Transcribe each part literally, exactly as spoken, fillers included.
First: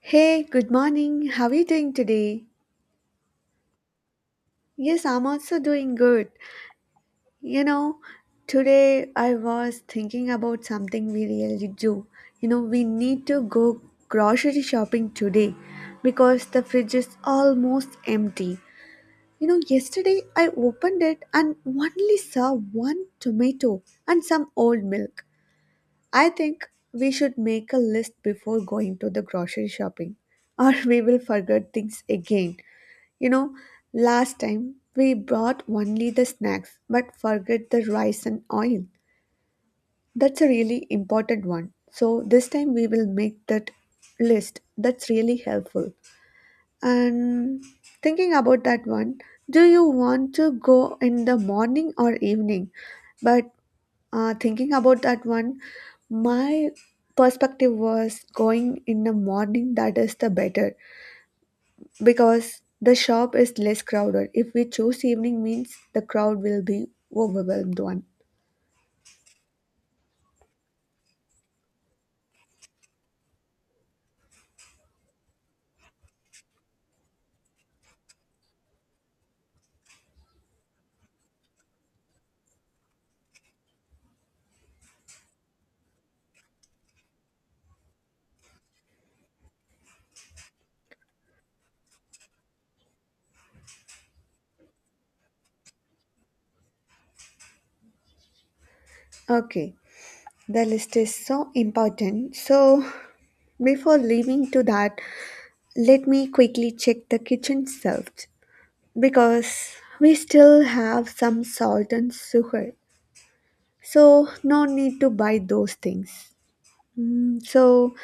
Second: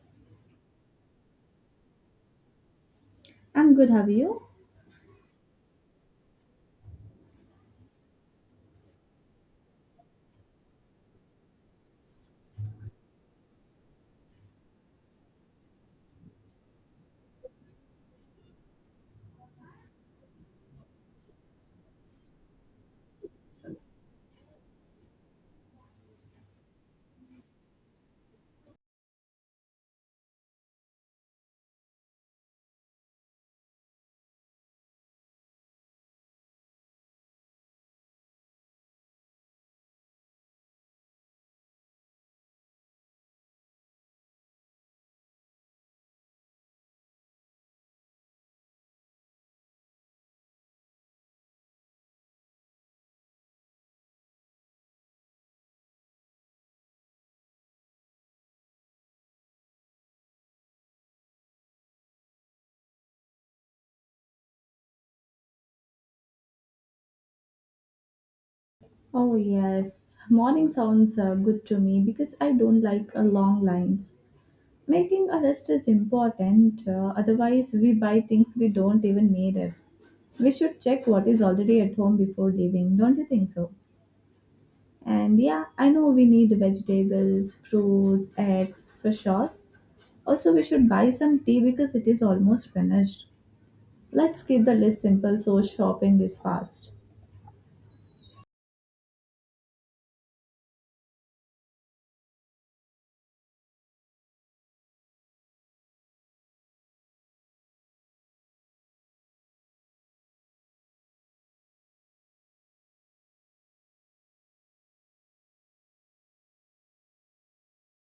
Hey, good morning. How are you doing today? I'm good, have you? Yes, I'm also doing good. You know, Today I was thinking about something we really do. You know, we need to go grocery shopping today because the fridge is almost empty. You know, yesterday I opened it and only saw one tomato and some old milk. I think we should make a list before going to the grocery shopping or we will forget things again. You know, last time we brought only the snacks but forgot the rice and oil. That's a really important one. So this time we will make that list. That's really helpful. And thinking about that one, do you want to go in the morning or evening? But uh, thinking about that one, my perspective was going in the morning that is the better because the shop is less crowded. If we choose evening means the crowd will be overwhelmed one. Oh, yes. Morning sounds uh, good to me because I don't like uh, long lines. Making a list is important, uh, otherwise, we buy things we don't even need it. We should check what is already at home before leaving, don't you think so? And yeah, I know we need vegetables, fruits, eggs for sure. Also, we should buy some tea because it is almost finished. Let's keep the list simple so shopping is fast. Okay, the list is so important. So before leaving to that, let me quickly check the kitchen shelves because we still have some salt and sugar. So no need to buy those things. Mm, so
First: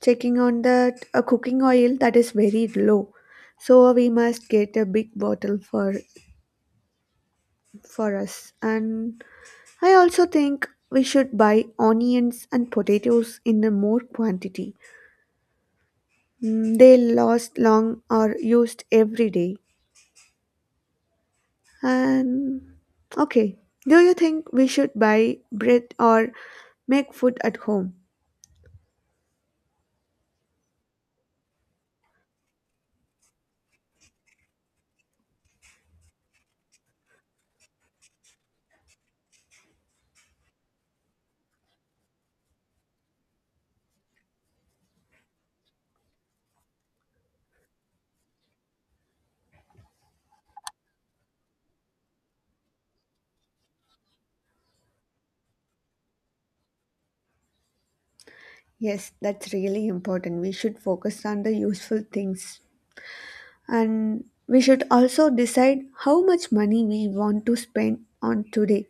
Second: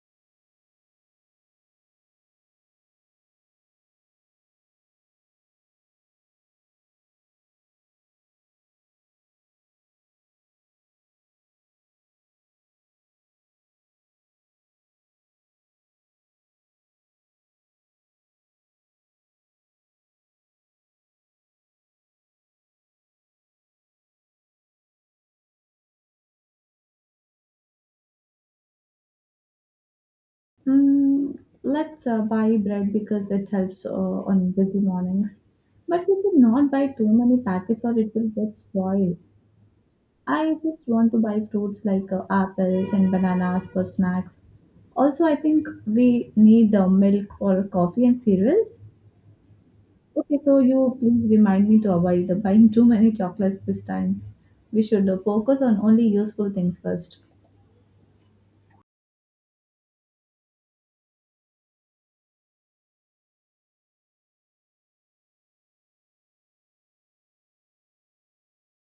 checking on that a cooking oil that is very low. So we must get a big bottle for for us. And I also think we should buy onions and potatoes in a more quantity. Mm, They last long or used every day. And okay, do you think we should buy bread or make food at home? Mm, let's uh, buy bread because it helps uh, on busy mornings. But we should not buy too many packets or it will get spoiled. I just want to buy fruits like uh, apples and bananas for snacks. Also, I think we need uh, milk or coffee and cereals. Okay, so you please remind me to avoid uh, buying too many chocolates this time. We should uh, focus on only useful things first. Yes, that's really important. We should focus on the useful things. And we should also decide how much money we want to spend on today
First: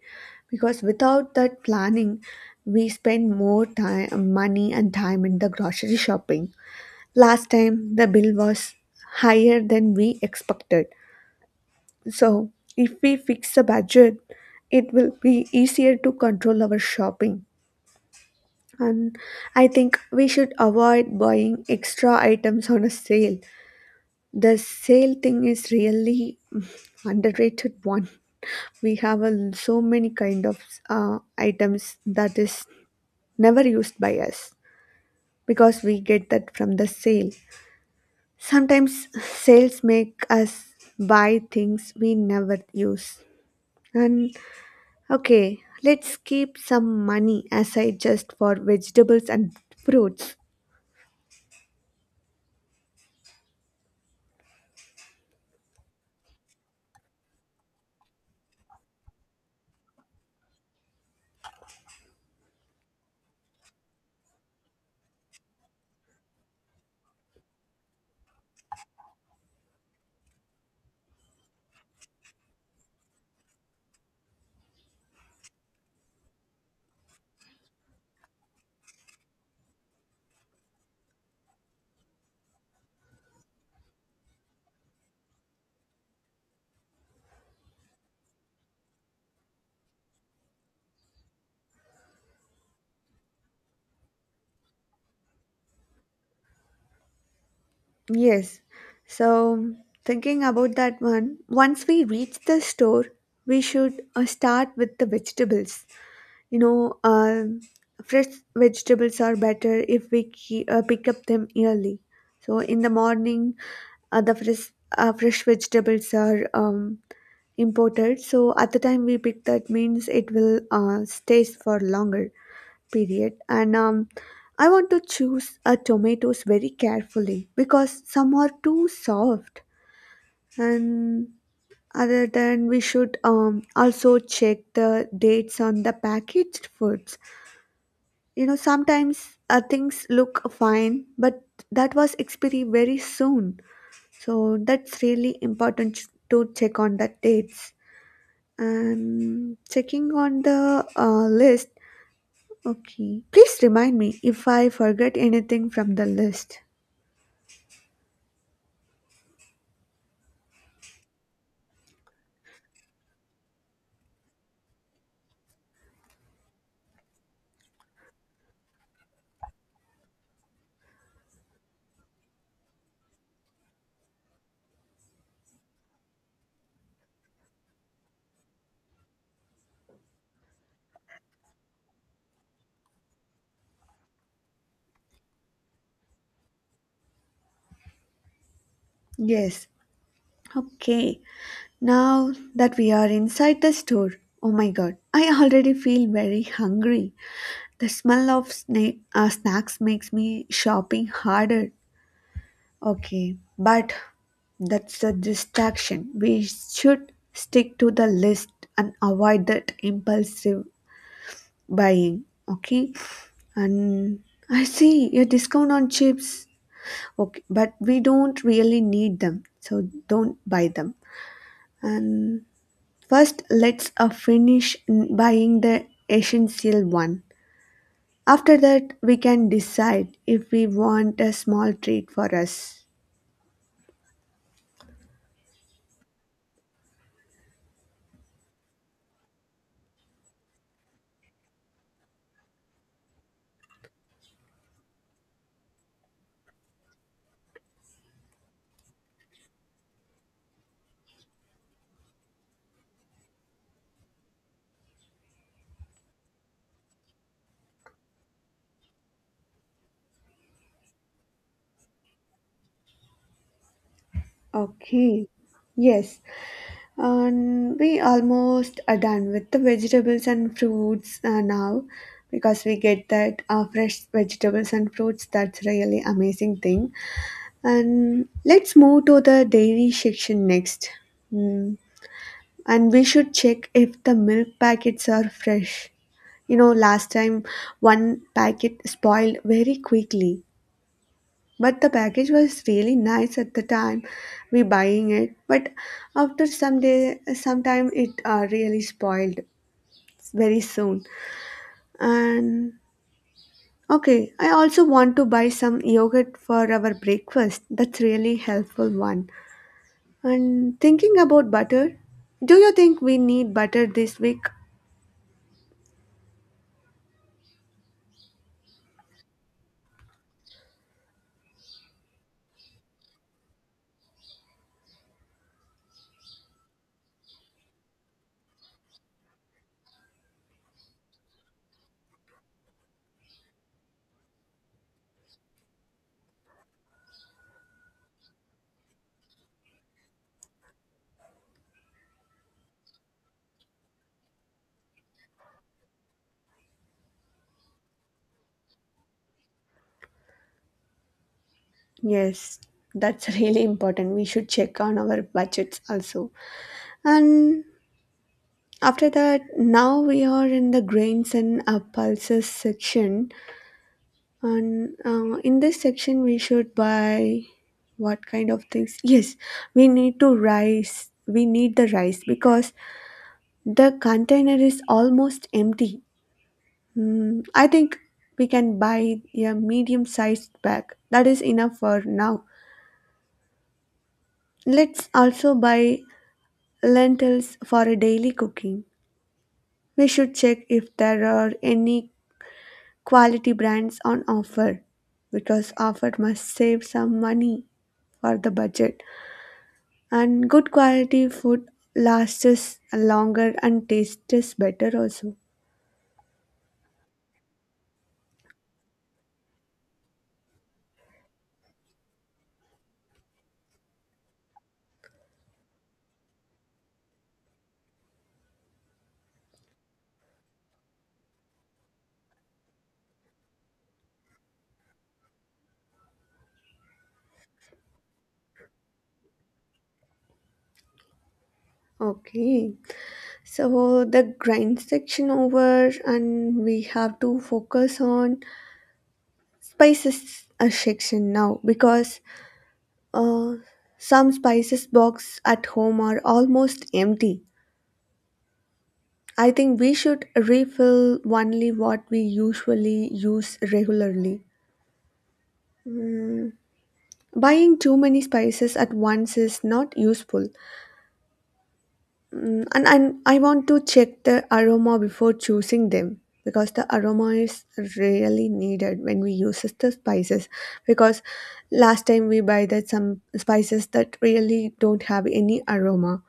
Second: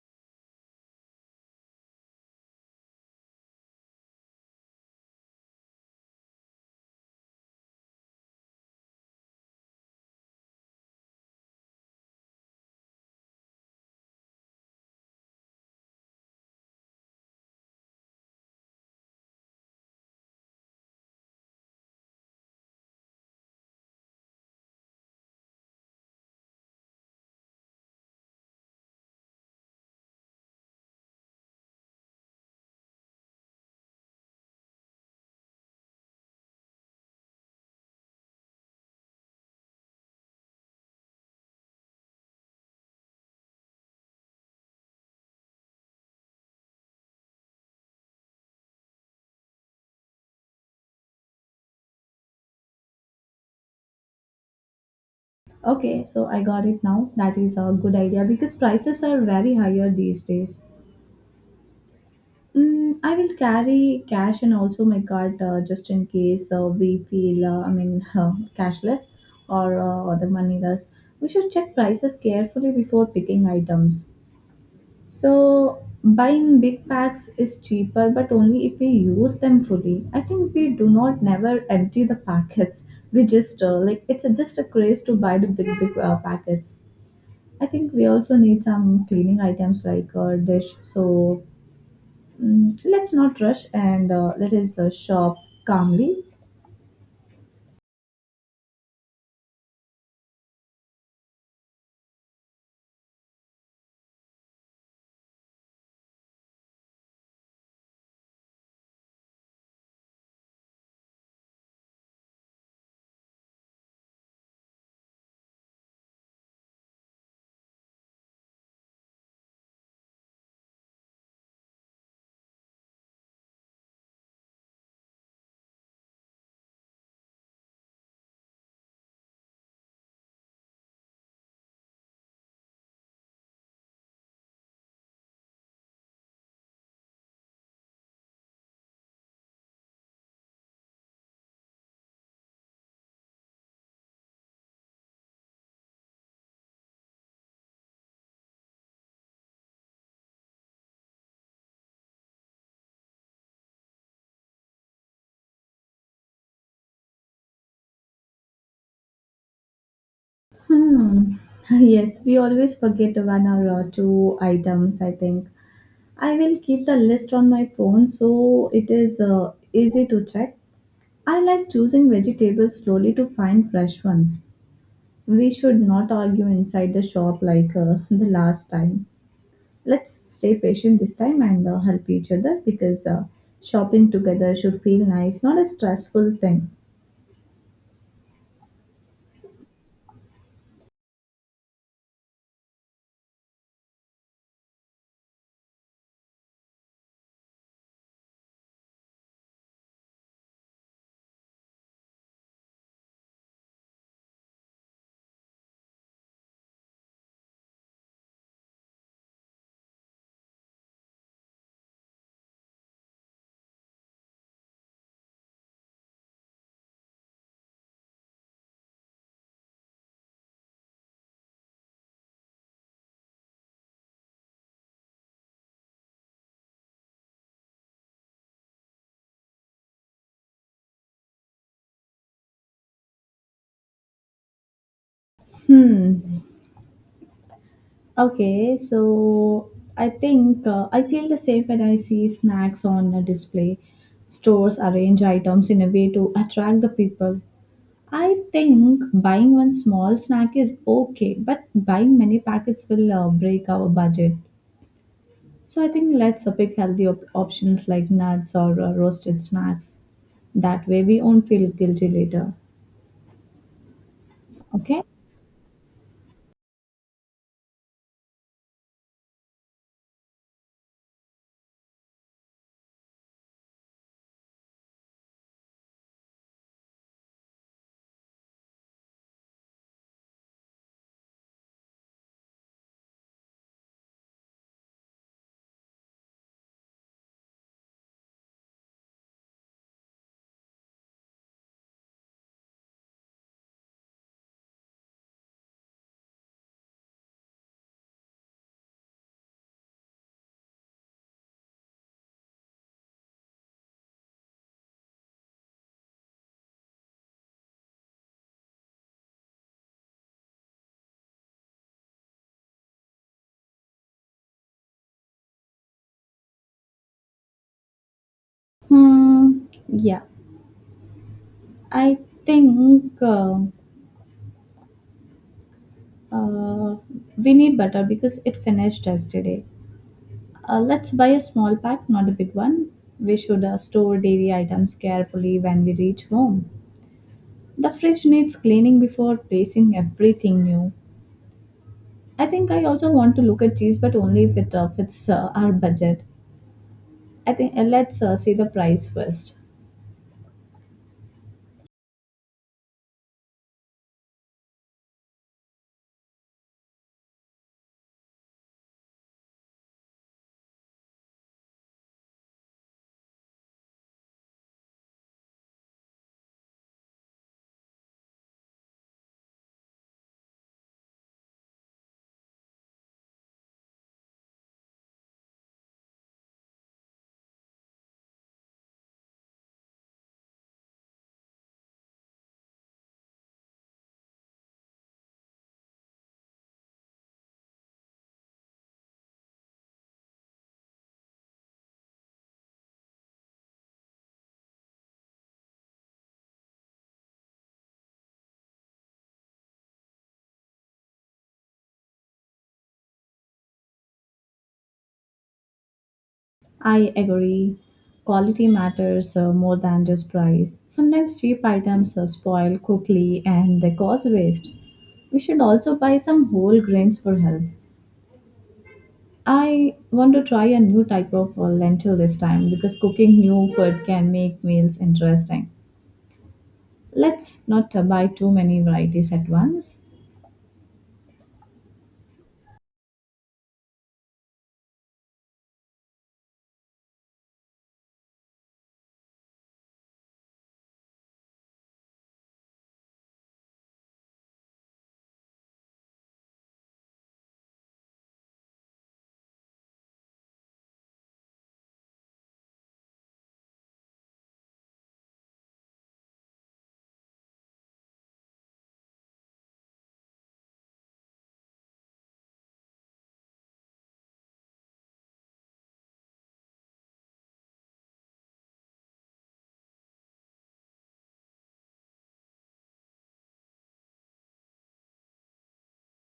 because without that planning, we spend more time, money, and time in the grocery shopping. Last time, the bill was higher than we expected. So, if we fix a budget, it will be easier to control our shopping. And I think we should avoid buying extra items on a sale. The sale thing is really mm, underrated one. We have a, l- so many kind of uh, items that is never used by us because we get that from the sale. Sometimes sales make us buy things we never use. And okay, let's keep some money aside just for vegetables and fruits. Okay, so I got it now. That is a good idea because prices are very higher these days. Mm, I will carry cash and also my card uh, just in case uh, we feel, uh, I mean, uh, cashless or uh, the moneyless. We should check prices carefully before picking items. So, buying big packs is cheaper, but only if we use them fully. I think we do not never empty the packets. We just uh, like it's a, just a craze to buy the big big uh, packets. I think we also need some cleaning items like a dish. So mm, let's not rush and uh, let us uh, shop calmly. Yes. So, thinking about that one, once we reach the store, we should uh, start with the vegetables. You know, um fresh vegetables are better if we ke- uh, pick up them early. So, in the morning, uh, the fresh uh, fresh vegetables are um, imported. So, at the time we pick that means it will uh, stays for longer period and um, I want to choose uh, tomatoes very carefully because some are too soft and other than we should um, also check the dates on the packaged foods. You know, sometimes uh, things look fine but that was expiry very soon, so that's really important ch- to check on the dates and checking on the uh, list. Okay. Please remind me if I forget anything from the list. Hmm. Yes, we always forget one or uh, two items. I think I will keep the list on my phone so it is uh, easy to check. I like choosing vegetables slowly to find fresh ones. We should not argue inside the shop like uh, the last time. Let's stay patient this time and uh, help each other because uh, shopping together should feel nice, not a stressful thing. Yes. Okay. Now that we are inside the store, oh my god, I already feel very hungry. The smell of sna- uh, snacks makes me shopping harder. Okay. But that's a distraction. We should stick to the list and avoid that impulsive buying. Okay. And I see your discount on chips. Okay, but we don't really need them, so don't buy them. And first, let's uh, finish n- buying the essential one. After that, we can decide if we want a small treat for us. Hmm. Okay, so I think uh, I feel the same when I see snacks on a display. Stores arrange items in a way to attract the people. I think buying one small snack is okay, but buying many packets will uh, break our budget. So I think let's uh, pick healthy op- options like nuts or uh, roasted snacks. That way we won't feel guilty later. Okay? Okay. Yes, and we almost are done with the vegetables and fruits uh, now because we get that uh, fresh vegetables and fruits. That's really amazing thing. And let's move to the dairy section next. Mm. And we should check if the milk packets are fresh. You know, last time one packet spoiled very quickly, but the package was really nice at the time we buying it. But after some day, sometime it uh, really spoiled very soon. And okay, I also want to buy some yogurt for our breakfast. That's really helpful one. And thinking about butter, do you think we need butter this week? Hmm. Yeah. I think uh, uh, we need butter because it finished yesterday. Uh, let's buy a small pack, not a big one. We should uh, store dairy items carefully when we reach home. The fridge needs cleaning before placing everything new. I think I also want to look at cheese, but only if it uh, fits uh, our budget. I think uh, let's uh, see the price first. Yes, that's really important. We should check on our budgets also. And after that, now we are in the grains and uh, pulses section. And uh, in this section, we should buy what kind of things? Yes, we need to rice. We need the rice because the container is almost empty. Mm, I think we can buy a medium sized bag. That is enough for now. Let's also buy lentils for a daily cooking. We should check if there are any quality brands on offer because offer must save some money for the budget. And good quality food lasts us longer and tastes us better also. I agree. Quality matters uh, more than just price. Sometimes cheap items uh, spoil quickly and they cause waste. We should also buy some whole grains for health. I want to try a new type of uh, lentil this time because cooking new food can make meals interesting. Let's not uh, buy too many varieties at once. Okay, so the grind section over, and we have to focus on spices a section now because uh, some spices box at home are almost empty. I think we should refill only what we usually use regularly. Buying too many spices at once is not useful. Mm, and I, I want to check the aroma before choosing them because the aroma is really needed when we use the spices, because last time we buy that some spices that really don't have any aroma,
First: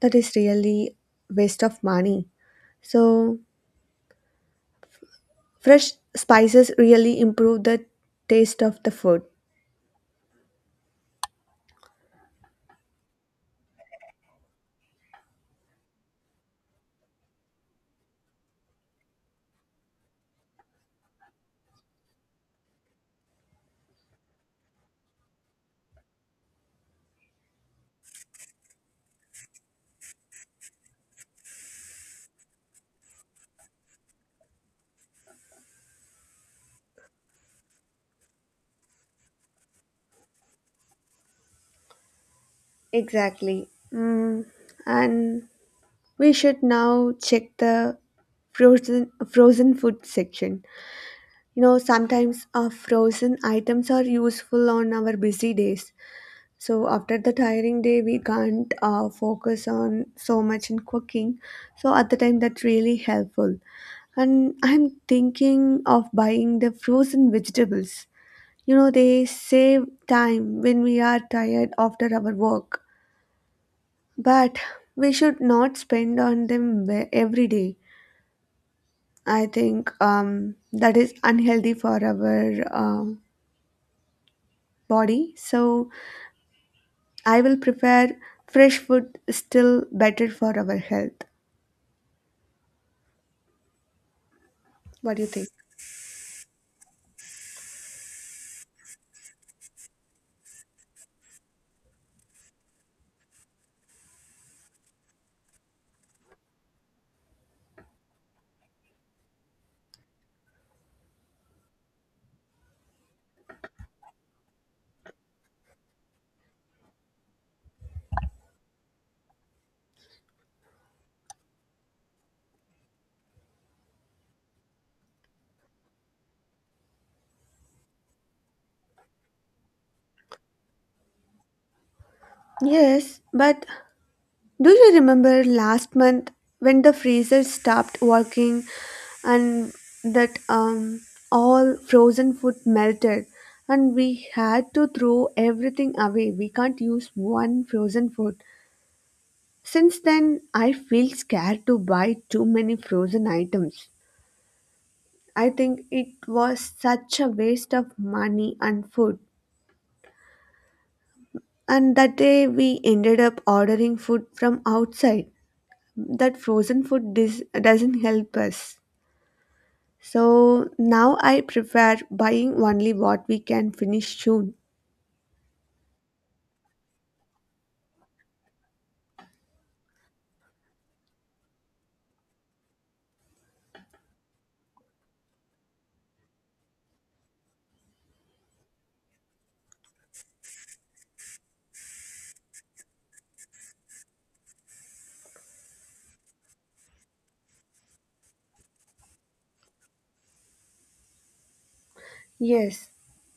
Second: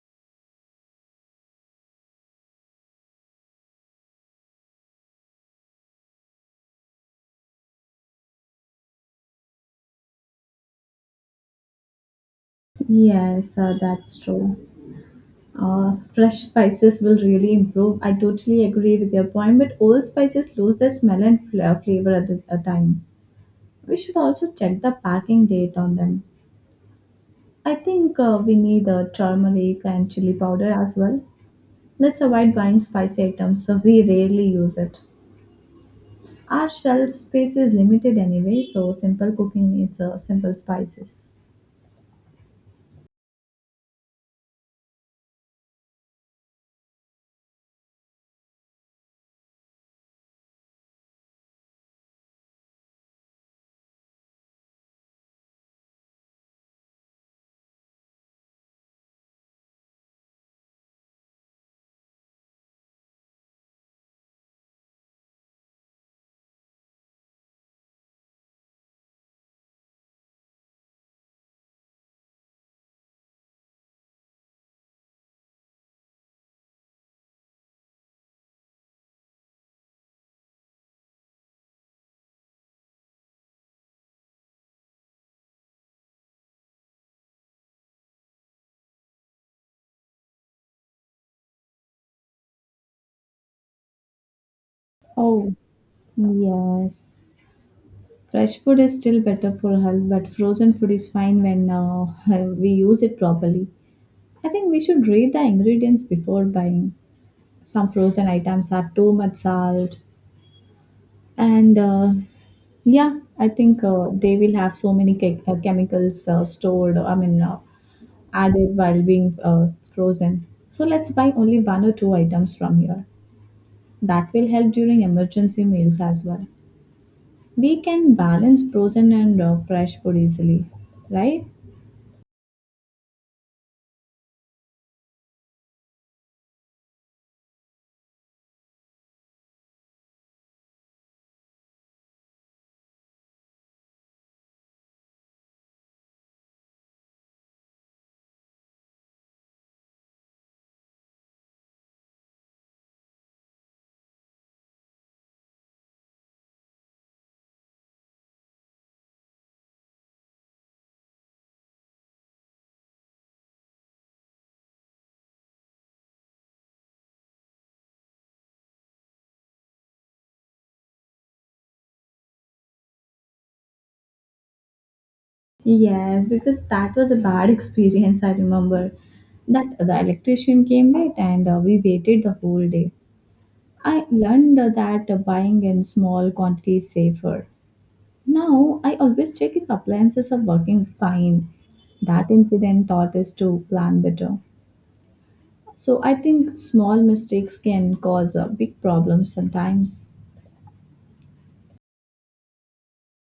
that is really waste of money. So fresh spices really improve the taste of the food Yes, uh, that's true. Uh, fresh spices will really improve. I totally agree with your point, but old spices lose their smell and fla- flavor at the- a time. We should also check the packing date on them. I think uh, we need uh, turmeric and chili powder as well. Let's avoid buying spicy items so we rarely use it. Our shelf space is limited anyway, so simple cooking needs uh, simple spices. exactly. Mm, and we should now check the frozen frozen food section. You know, sometimes our frozen items are useful on our busy days. So after the tiring day, we can't uh, focus on so much in cooking. So at the time, that's really helpful. And I'm thinking of buying the frozen vegetables. You know, they save time when we are tired after our work. But we should not spend on them ve- every day. I think um, that is unhealthy for our uh, body, so I will prefer fresh food still better for our health. What do you think? Oh, yes. Fresh food is still better for health, but frozen food is fine when uh, we use it properly. I think we should read the ingredients before buying. Some frozen items have too much salt, and uh, yeah, I think uh, they will have so many che- uh, chemicals uh, stored, I mean, uh, added while being uh, frozen. So let's buy only one or two items from here. That will help during emergency meals as well. We can balance frozen and uh, fresh food easily, right? Yes, but do you remember last month when the freezer stopped working and that um all frozen food melted and we had to throw everything away. We can't use one frozen food. Since then, I feel scared to buy too many frozen items. I think it was such a waste of money and food. And that day we ended up ordering food from outside. That frozen food dis- doesn't help us. So now I prefer buying only what we can finish soon. Yes, because that was a bad experience, I remember. That the electrician came late and uh, we waited the whole day. I learned uh, that uh, buying in small quantities is safer. Now I always check if appliances are working fine. That incident taught us to plan better. So I think small mistakes can cause uh, big problems sometimes. Yes,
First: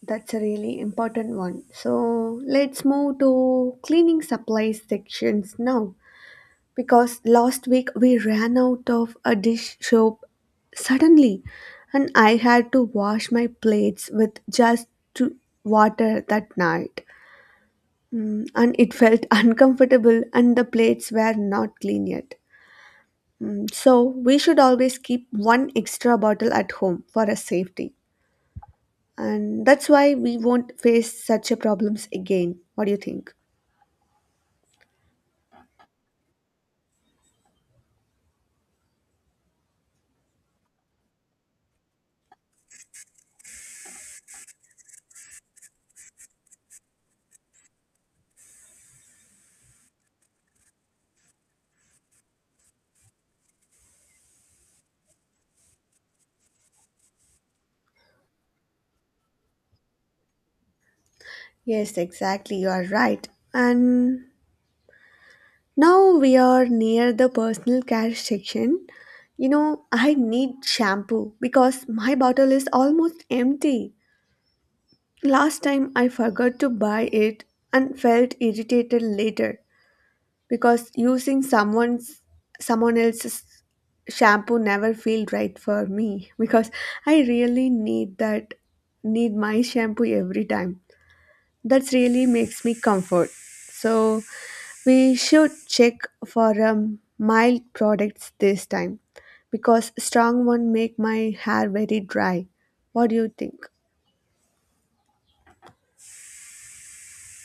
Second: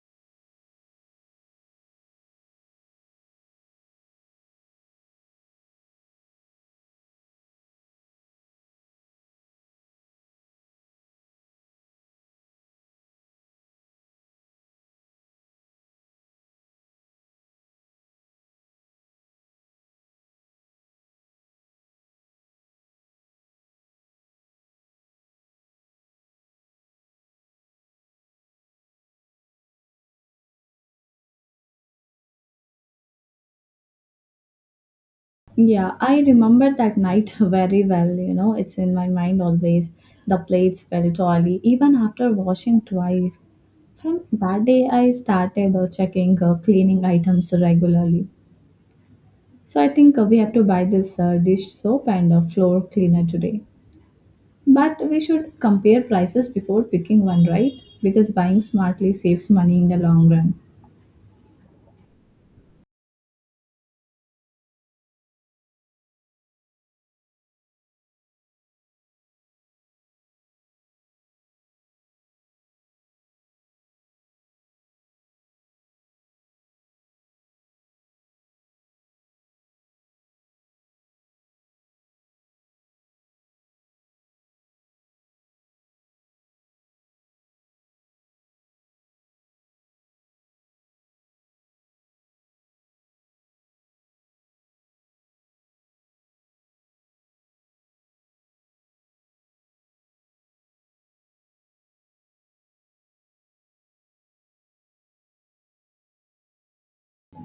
that's a really important one. So let's move to cleaning supplies sections now, because last week we ran out of a dish soap suddenly and I had to wash my plates with just two water that night. Mm, and it felt uncomfortable and the plates were not clean yet. Mm, so we should always keep one extra bottle at home for a safety. And that's why we won't face such a problems again. What do you think? Yeah, I remember that night very well. You know, it's in my mind always. The plates felt oily even after washing twice. From that day, I started uh, checking uh, cleaning items regularly. So I think uh, we have to buy this uh, dish soap and a floor cleaner today. But we should compare prices before picking one, right? Because buying smartly saves money in the long run. Yes, exactly. You are right. And now we are near the personal care section. You know, I need shampoo because my bottle is almost empty. Last time I forgot to buy it and felt irritated later because using someone's someone else's shampoo never felt right for me because I really need that need my shampoo every time. That really makes me comfort. So we should check for um, mild products this time because strong one make my hair very dry. What do you think?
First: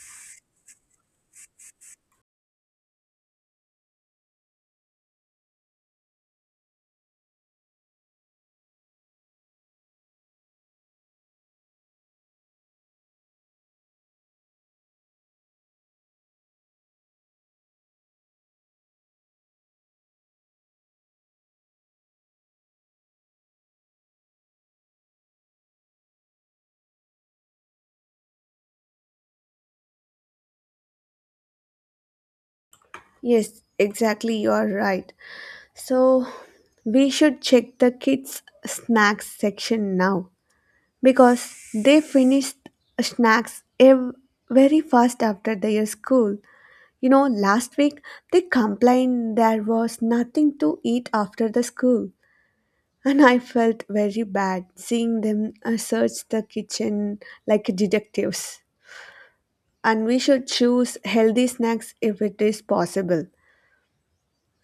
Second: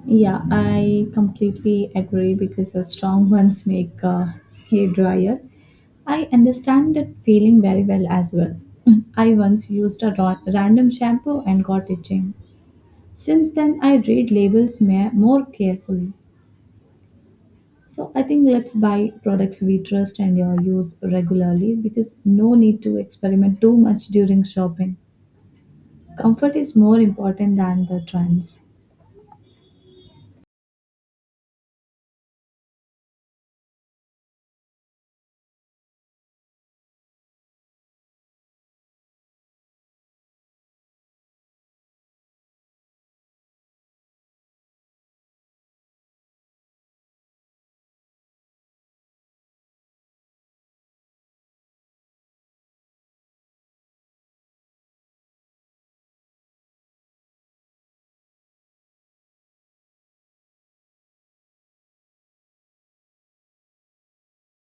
Yeah, I completely agree because the strong ones make a hair dryer. I understand that feeling very well as well. I once used a ra- random shampoo and got itching. Since then, I read labels ma- more carefully. So I think let's buy products we trust and uh, use regularly because no need to experiment too much during shopping. Comfort is more important than the trends. Yes, exactly, you are right. So we should check the kids snacks section now because they finished snacks ev- very fast after their school. You know, last week they complained there was nothing to eat after the school. And I felt very bad seeing them uh, search the kitchen like detectives. And we should choose healthy snacks if it is possible.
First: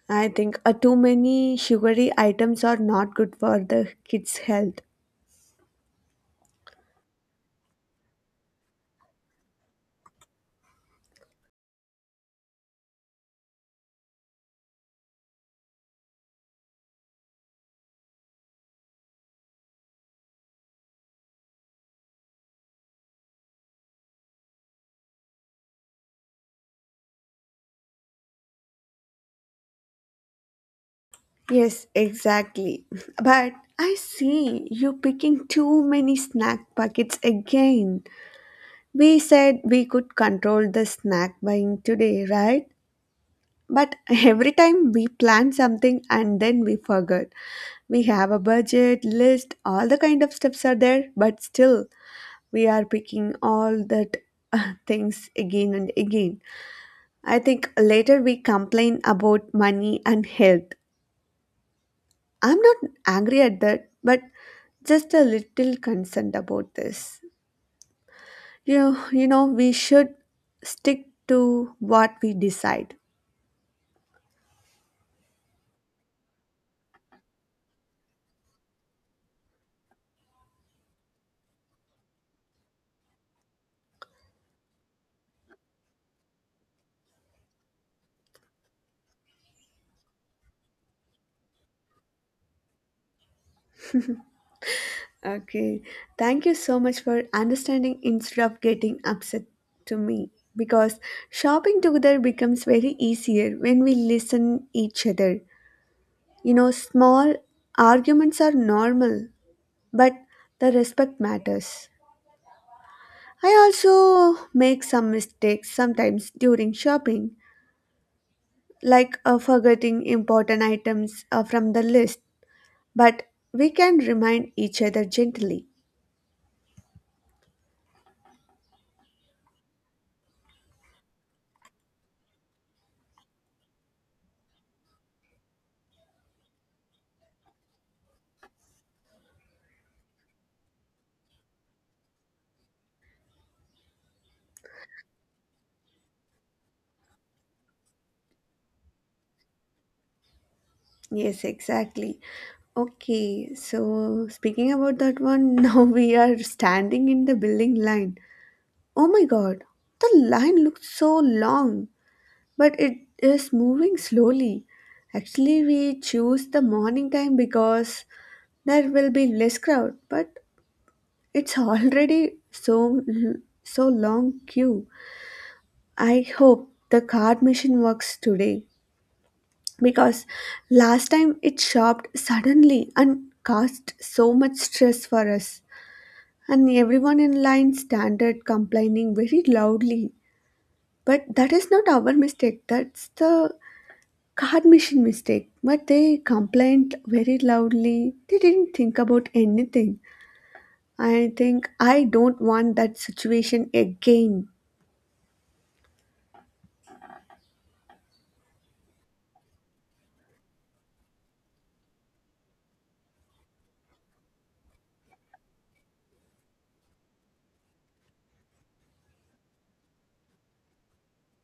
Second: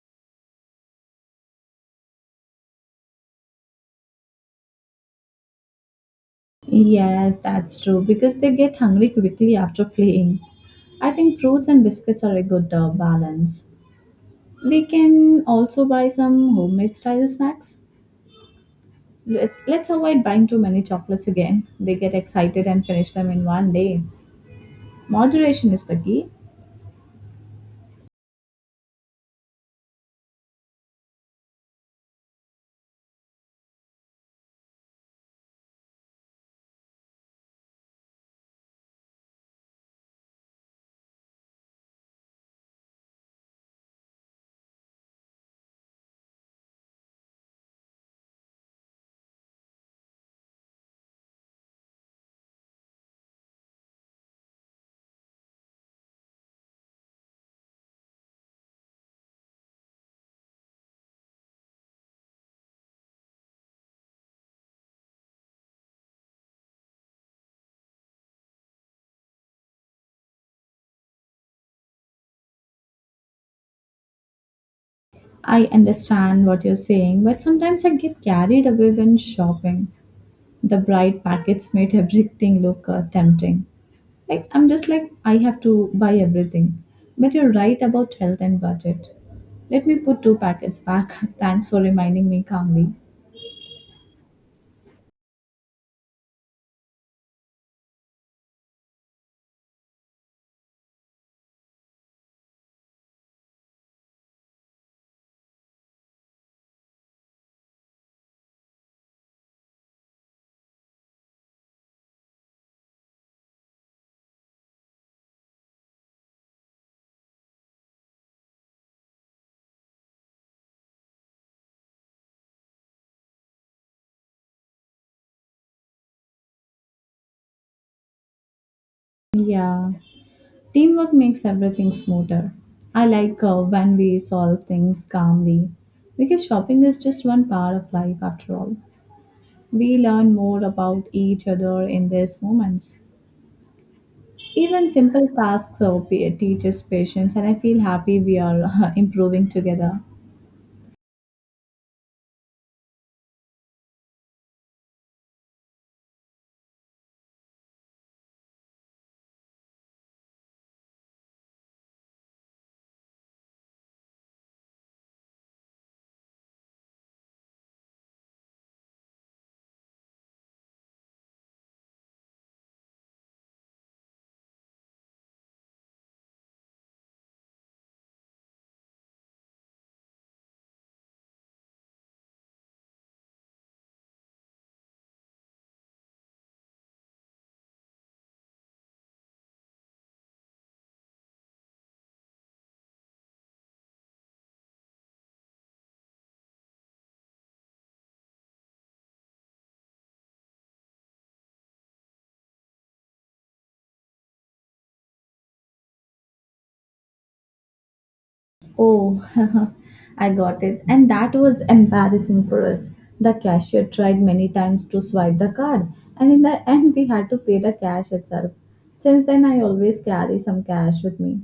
I think uh, too many sugary items are not good for the kids' health. Yes, that's true because they get hungry quickly after playing. I think fruits and biscuits are a good uh, balance. We can also buy some homemade style snacks. Let- Let's avoid buying too many chocolates again. They get excited and finish them in one day. Moderation is the key. Yes, exactly. But I see you picking too many snack packets again. We said we could control the snack buying today, right? But every time we plan something and then we forget. We have a budget, list, all the kind of steps are there, but still we are picking all that uh, things again and again. I think later we complain about money and health. I'm not angry at that, but just a little concerned about this. You, you know, we should stick to what we decide. I understand what you're saying, but sometimes I get carried away when shopping. The bright packets made everything look uh, tempting. Like I'm just like I have to buy everything. But you're right about health and budget. Let me put two packets back. Thanks for reminding me calmly. Okay. Thank you so much for understanding instead of getting upset to me because shopping together becomes very easier when we listen each other. You know, small arguments are normal, but the respect matters. I also make some mistakes sometimes during shopping, like uh, forgetting important items uh, from the list, but we can remind each other gently. Yeah, teamwork makes everything smoother. I like uh, when we solve things calmly because shopping is just one part of life after all. We learn more about each other in these moments. Even simple tasks uh, pa- teach us patience, and I feel happy we are improving together. Yes, exactly. Okay, so speaking about that one, now we are standing in the building line. Oh my god, the line looks so long, but it is moving slowly. Actually, we choose the morning time because there will be less crowd, but it's already so so long queue. I hope the card machine works today, because last time it shopped suddenly and caused so much stress for us, and everyone in line standard complaining very loudly. But that is not our mistake, that's the card machine mistake, but they complained very loudly, they didn't think about anything. I think i don't want that situation again. Oh, I got it. And that was embarrassing for us. The cashier tried many times to swipe the card, and in the end, we had to pay the cash itself. Since then, I always carry some cash with me.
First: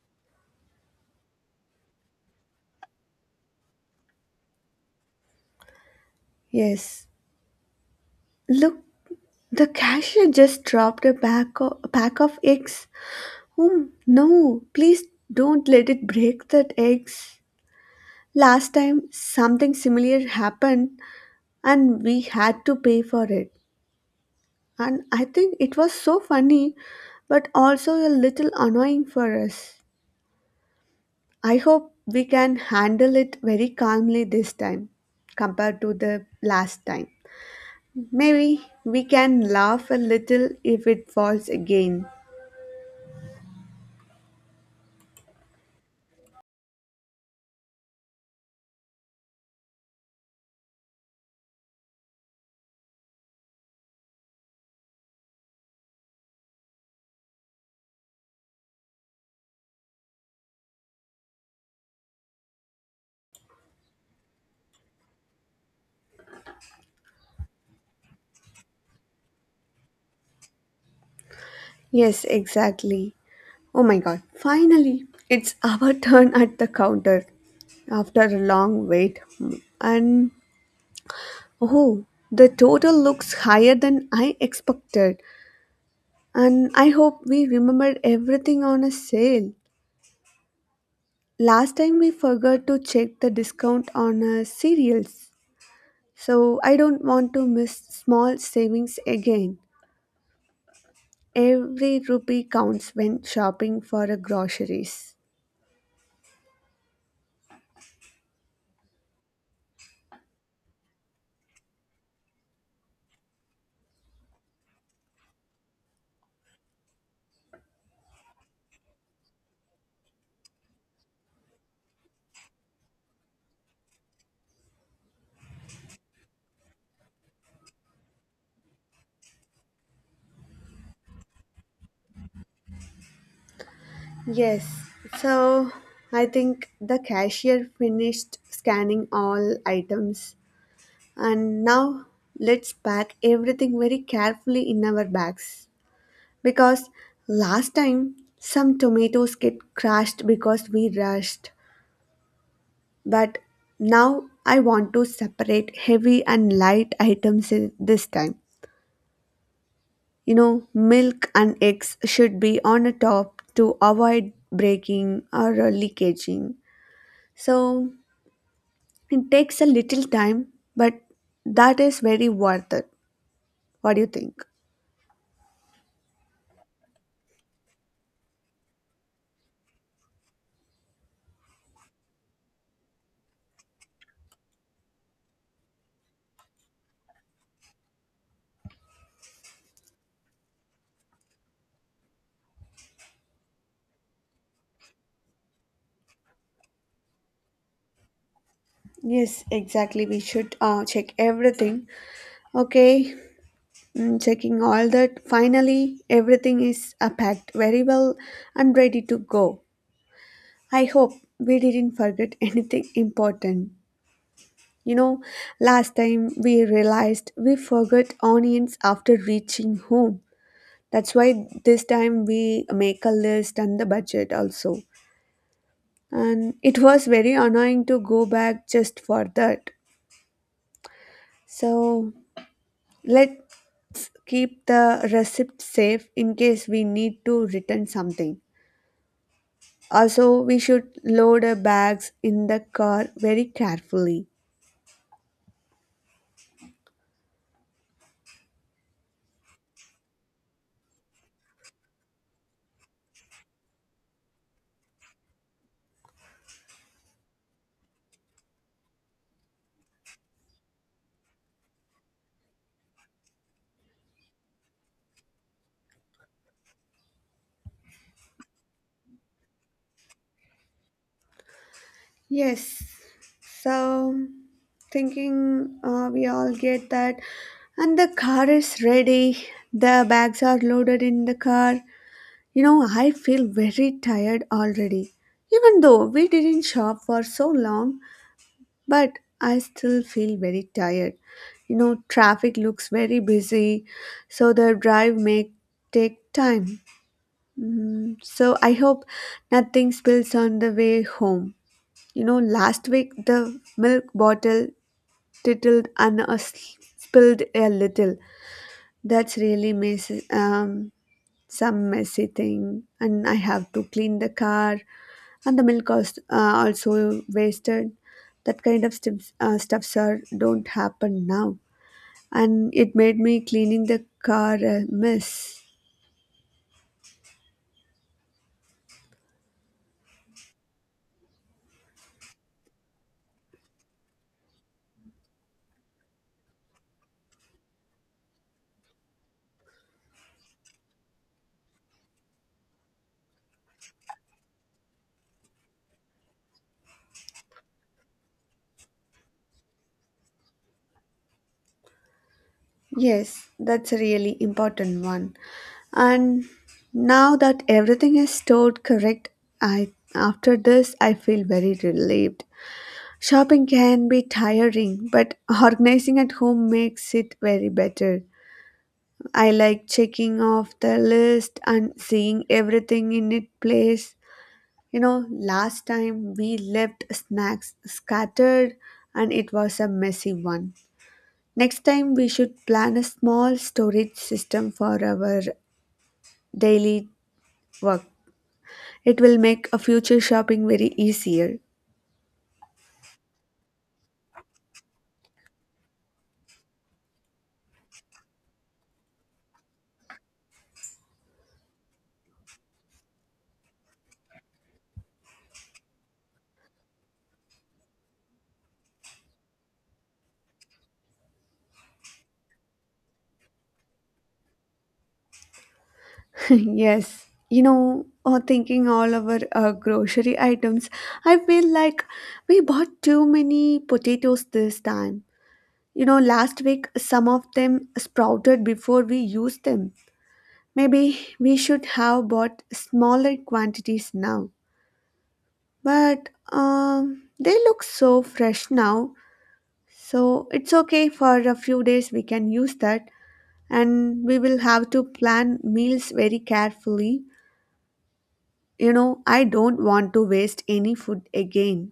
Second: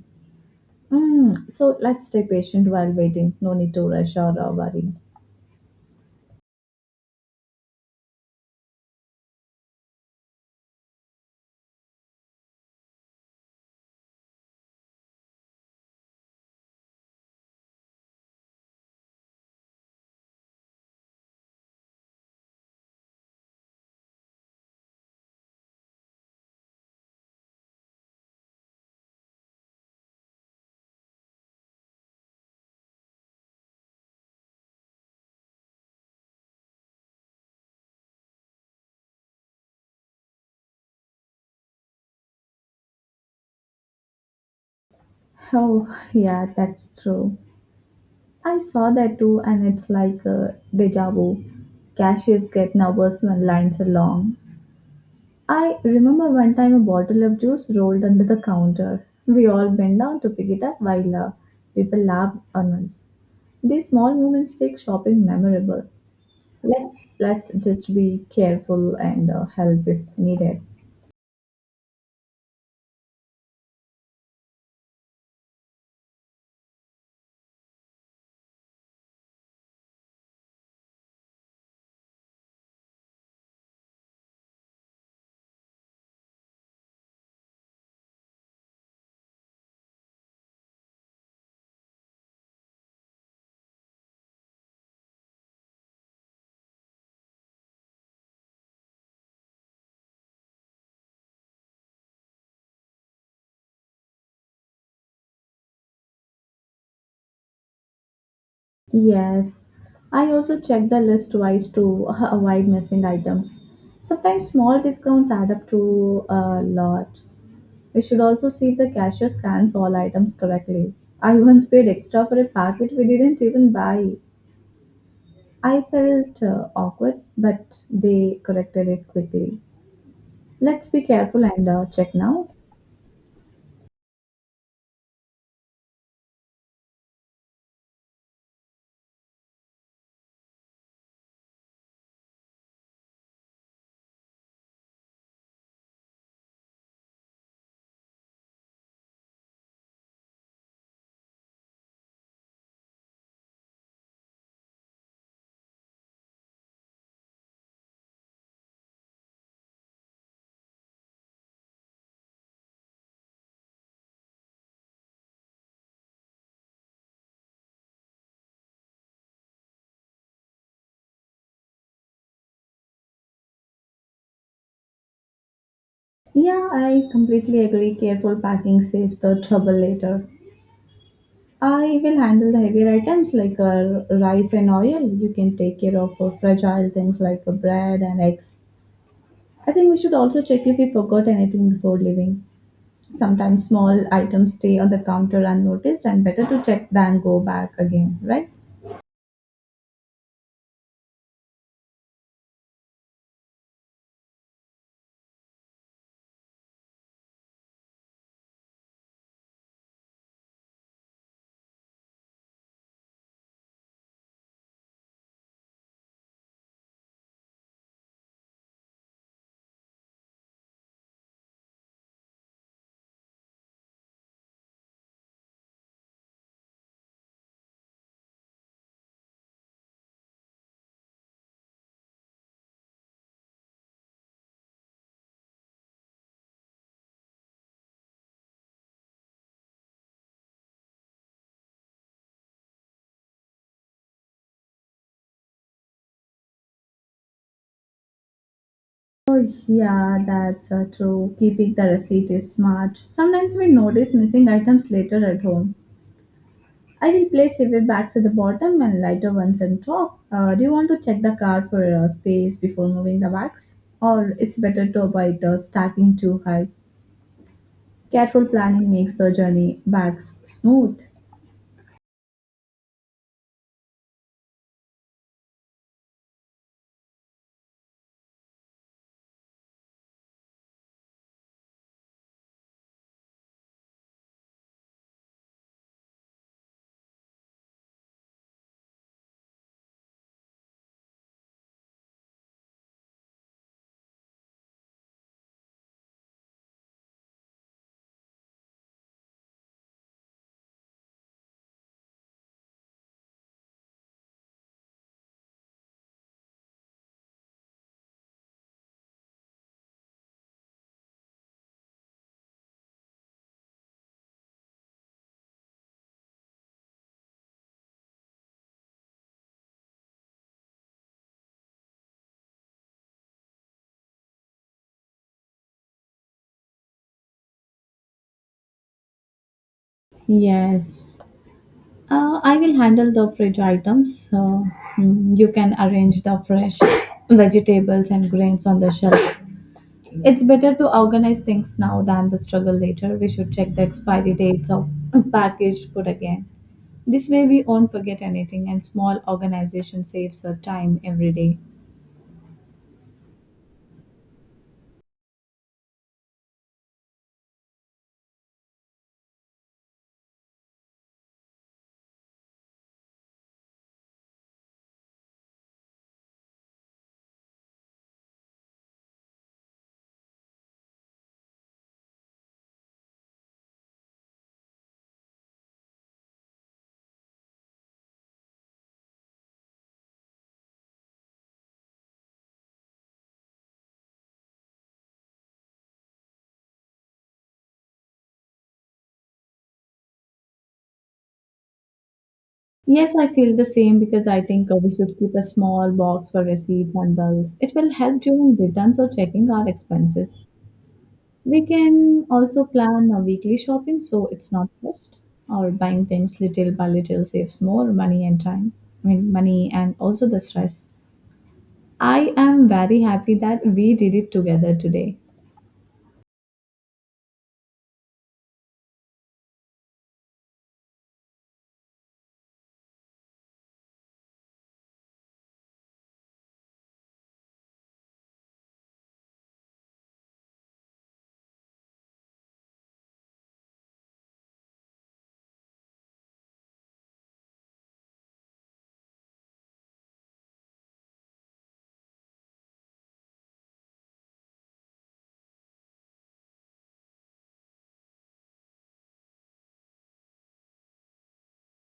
Mm, so let's stay patient while waiting. No need to rush or uh, worry. Yes, look, the cashier just dropped a pack of, pack of eggs. Whom? No, please don't let it break that eggs. Last time something similar happened and we had to pay for it. And I think it was so funny but also a little annoying for us. I hope we can handle it very calmly this time compared to the last time. Maybe we can laugh a little if it falls again. Oh, yeah, that's true. I saw that too, and it's like a deja vu. Cashiers get nervous when lines are long. I remember one time a bottle of juice rolled under the counter. We all bent down to pick it up while uh, people laughed on us. These small moments make shopping memorable. Let's let's just be careful and uh, help if needed. Yes, exactly. Oh my god, finally! It's our turn at the counter after a long wait. And oh, the total looks higher than I expected. And I hope we remembered everything on a sale. Last time we forgot to check the discount on uh, cereals. So I don't want to miss small savings again. Every rupee counts when shopping for uh, groceries. Yes, I also check the list twice to avoid missing items. Sometimes small discounts add up to a lot. We should also see if the cashier scans all items correctly. I once paid extra for a packet we didn't even buy. I felt uh, awkward, but they corrected it quickly. Let's be careful and uh, check now. Yes. So I think the cashier finished scanning all items, and now let's pack everything very carefully in our bags, because last time some tomatoes get crushed because we rushed. But now I want to separate heavy and light items i- this time. You know, milk and eggs should be on a top to avoid breaking or uh, leakaging. So it takes a little time, but that is very worth it. What do you think? Yeah, I completely agree. Careful packing saves the trouble later. I will handle the heavier items like uh, rice and oil. You can take care of uh, fragile things like uh, bread and eggs. I think we should also check if we forgot anything before leaving. Sometimes small items stay on the counter unnoticed, and better to check than go back again, right? Yes, exactly. We should uh, check everything. Okay, mm, checking all that. Finally, everything is uh, packed very well and ready to go. I hope we didn't forget anything important. You know, last time we realized we forgot onions after reaching home. That's why this time we make a list and the budget also, and it was very annoying to go back just for that. So let's keep the receipt safe in case we need to return something. Also, we should load our bags in the car very carefully. Oh yeah, that's uh, true. Keeping the receipt is smart. Sometimes we notice missing items later at home. I will place heavier bags at the bottom and lighter ones on top. Uh, do you want to check the car for uh, space before moving the bags? Or it's better to avoid uh, stacking too high. Careful planning makes the journey bags smooth. Yes. So thinking uh, we all get that, and the car is ready, the bags are loaded in the car. You know, I feel very tired already. Even though we didn't shop for so long, but I still feel very tired. You know, traffic looks very busy, so the drive may take time. Mm, so I hope nothing spills on the way home. You know, last week the milk bottle titled and uh, s- spilled a little. That's really messy. Um, some messy thing, and I have to clean the car, and the milk is uh, also wasted. That kind of stuffs, uh, stuffs are don't happen now, and it made me cleaning the car a mess. Yes. Uh, I will handle the fridge items. So, mm, you can arrange the fresh vegetables and grains on the shelf. It's better to organize things now than the struggle later. We should check the expiry dates of packaged food again. This way, we won't forget anything, and small organization saves her time every day. Yes, that's a really important one. And now that everything is stored correct, I after this I feel very relieved. Shopping can be tiring, but organizing at home makes it very better. I like checking off the list and seeing everything in its place. You know, last time we left snacks scattered and it was a messy one. Next time we should plan a small storage system for our daily work. It will make a future shopping very easier. Yes, I feel the same because I think uh, we should keep a small box for receipts and bills. It will help during returns or checking our expenses. We can also plan a weekly shopping so it's not rushed, or buying things little by little saves more money and time. I mean, money and also the stress. I am very happy that we did it together today. Yes. You know, or thinking all our uh, grocery items, I feel like we bought too many potatoes this time. You know, last week some of them sprouted before we used them. Maybe we should have bought smaller quantities now. But um, they look so fresh now. So it's okay for a few days we can use that. And we will have to plan meals very carefully. You know, I don't want to waste any food again.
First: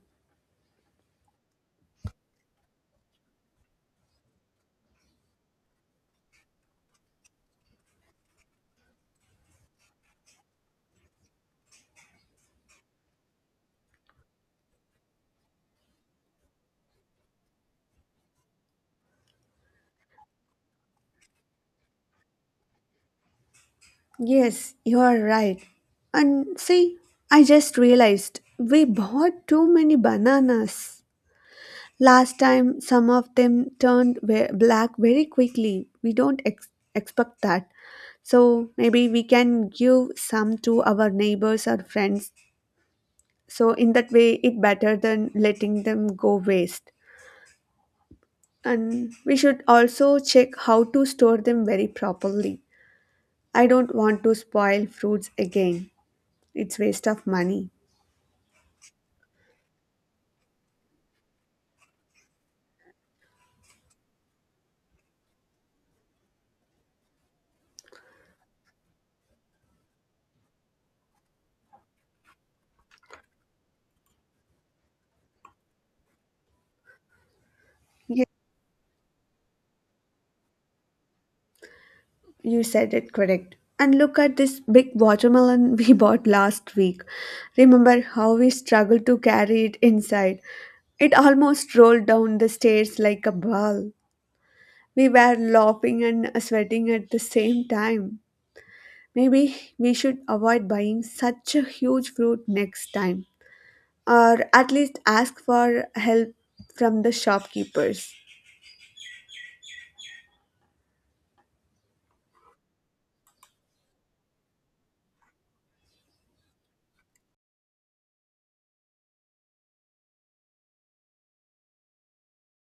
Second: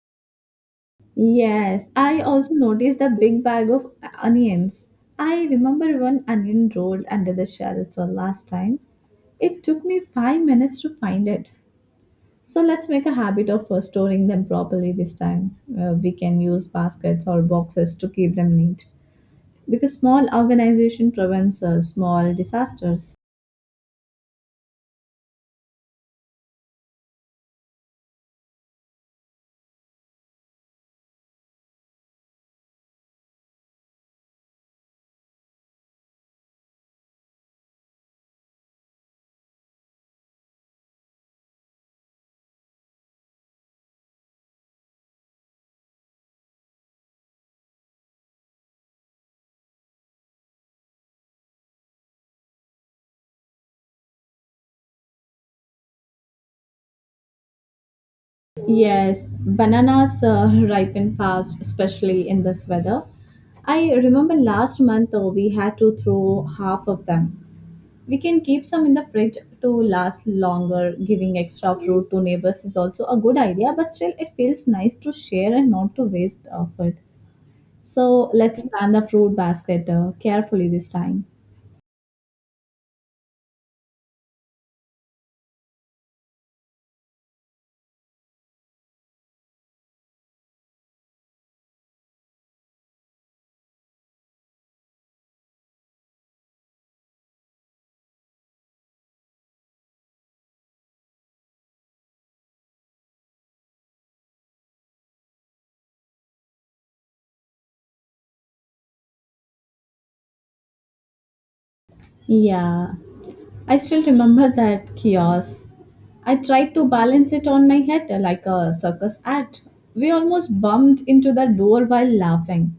Yes, I also noticed the big bag of onions. I remember one onion rolled under the shelf for last time. It took me five minutes to find it. So let's make a habit of uh, storing them properly this time. Uh, we can use baskets or boxes to keep them neat because small organization prevents uh, small disasters. Yes, you are right. And see, I just realized we bought too many bananas. Last time, some of them turned ve- black very quickly. We don't ex- expect that. So maybe we can give some to our neighbors or friends. So in that way, it better than letting them go waste. And we should also check how to store them very properly. I don't want to spoil fruits again. It's waste of money. Yes, bananas uh, ripen fast, especially in this weather. I remember last month uh, we had to throw half of them. We can keep some in the fridge to last longer. Giving extra fruit to neighbors is also a good idea, but still, it feels nice to share and not to waste of it. So, let's plan the fruit basket uh, carefully this time. You said it correct. And look at this big watermelon we bought last week. Remember how we struggled to carry it inside? It almost rolled down the stairs like a ball. We were laughing and sweating at the same time. Maybe we should avoid buying such a huge fruit next time, or at least ask for help from the shopkeepers. Yeah. I still remember that chaos. I tried to balance it on my head like a circus act. We almost bumped into the door while laughing.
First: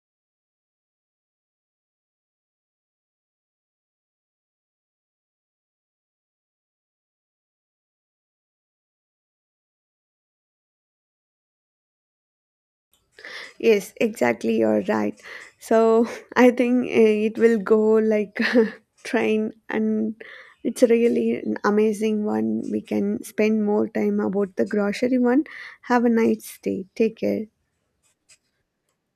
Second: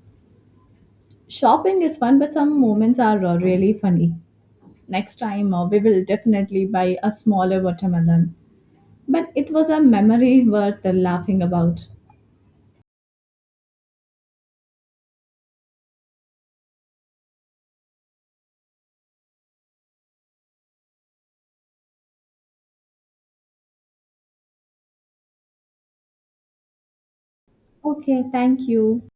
Shopping is fun, but some moments are uh, really funny. Next time, uh, we will definitely buy a smaller watermelon. But it was a memory worth laughing about. Yes, exactly. You're right. So I think eh, it will go like train, and it's really an amazing one. We can spend more time about the grocery one. Have a nice day. Take care. Okay, thank you.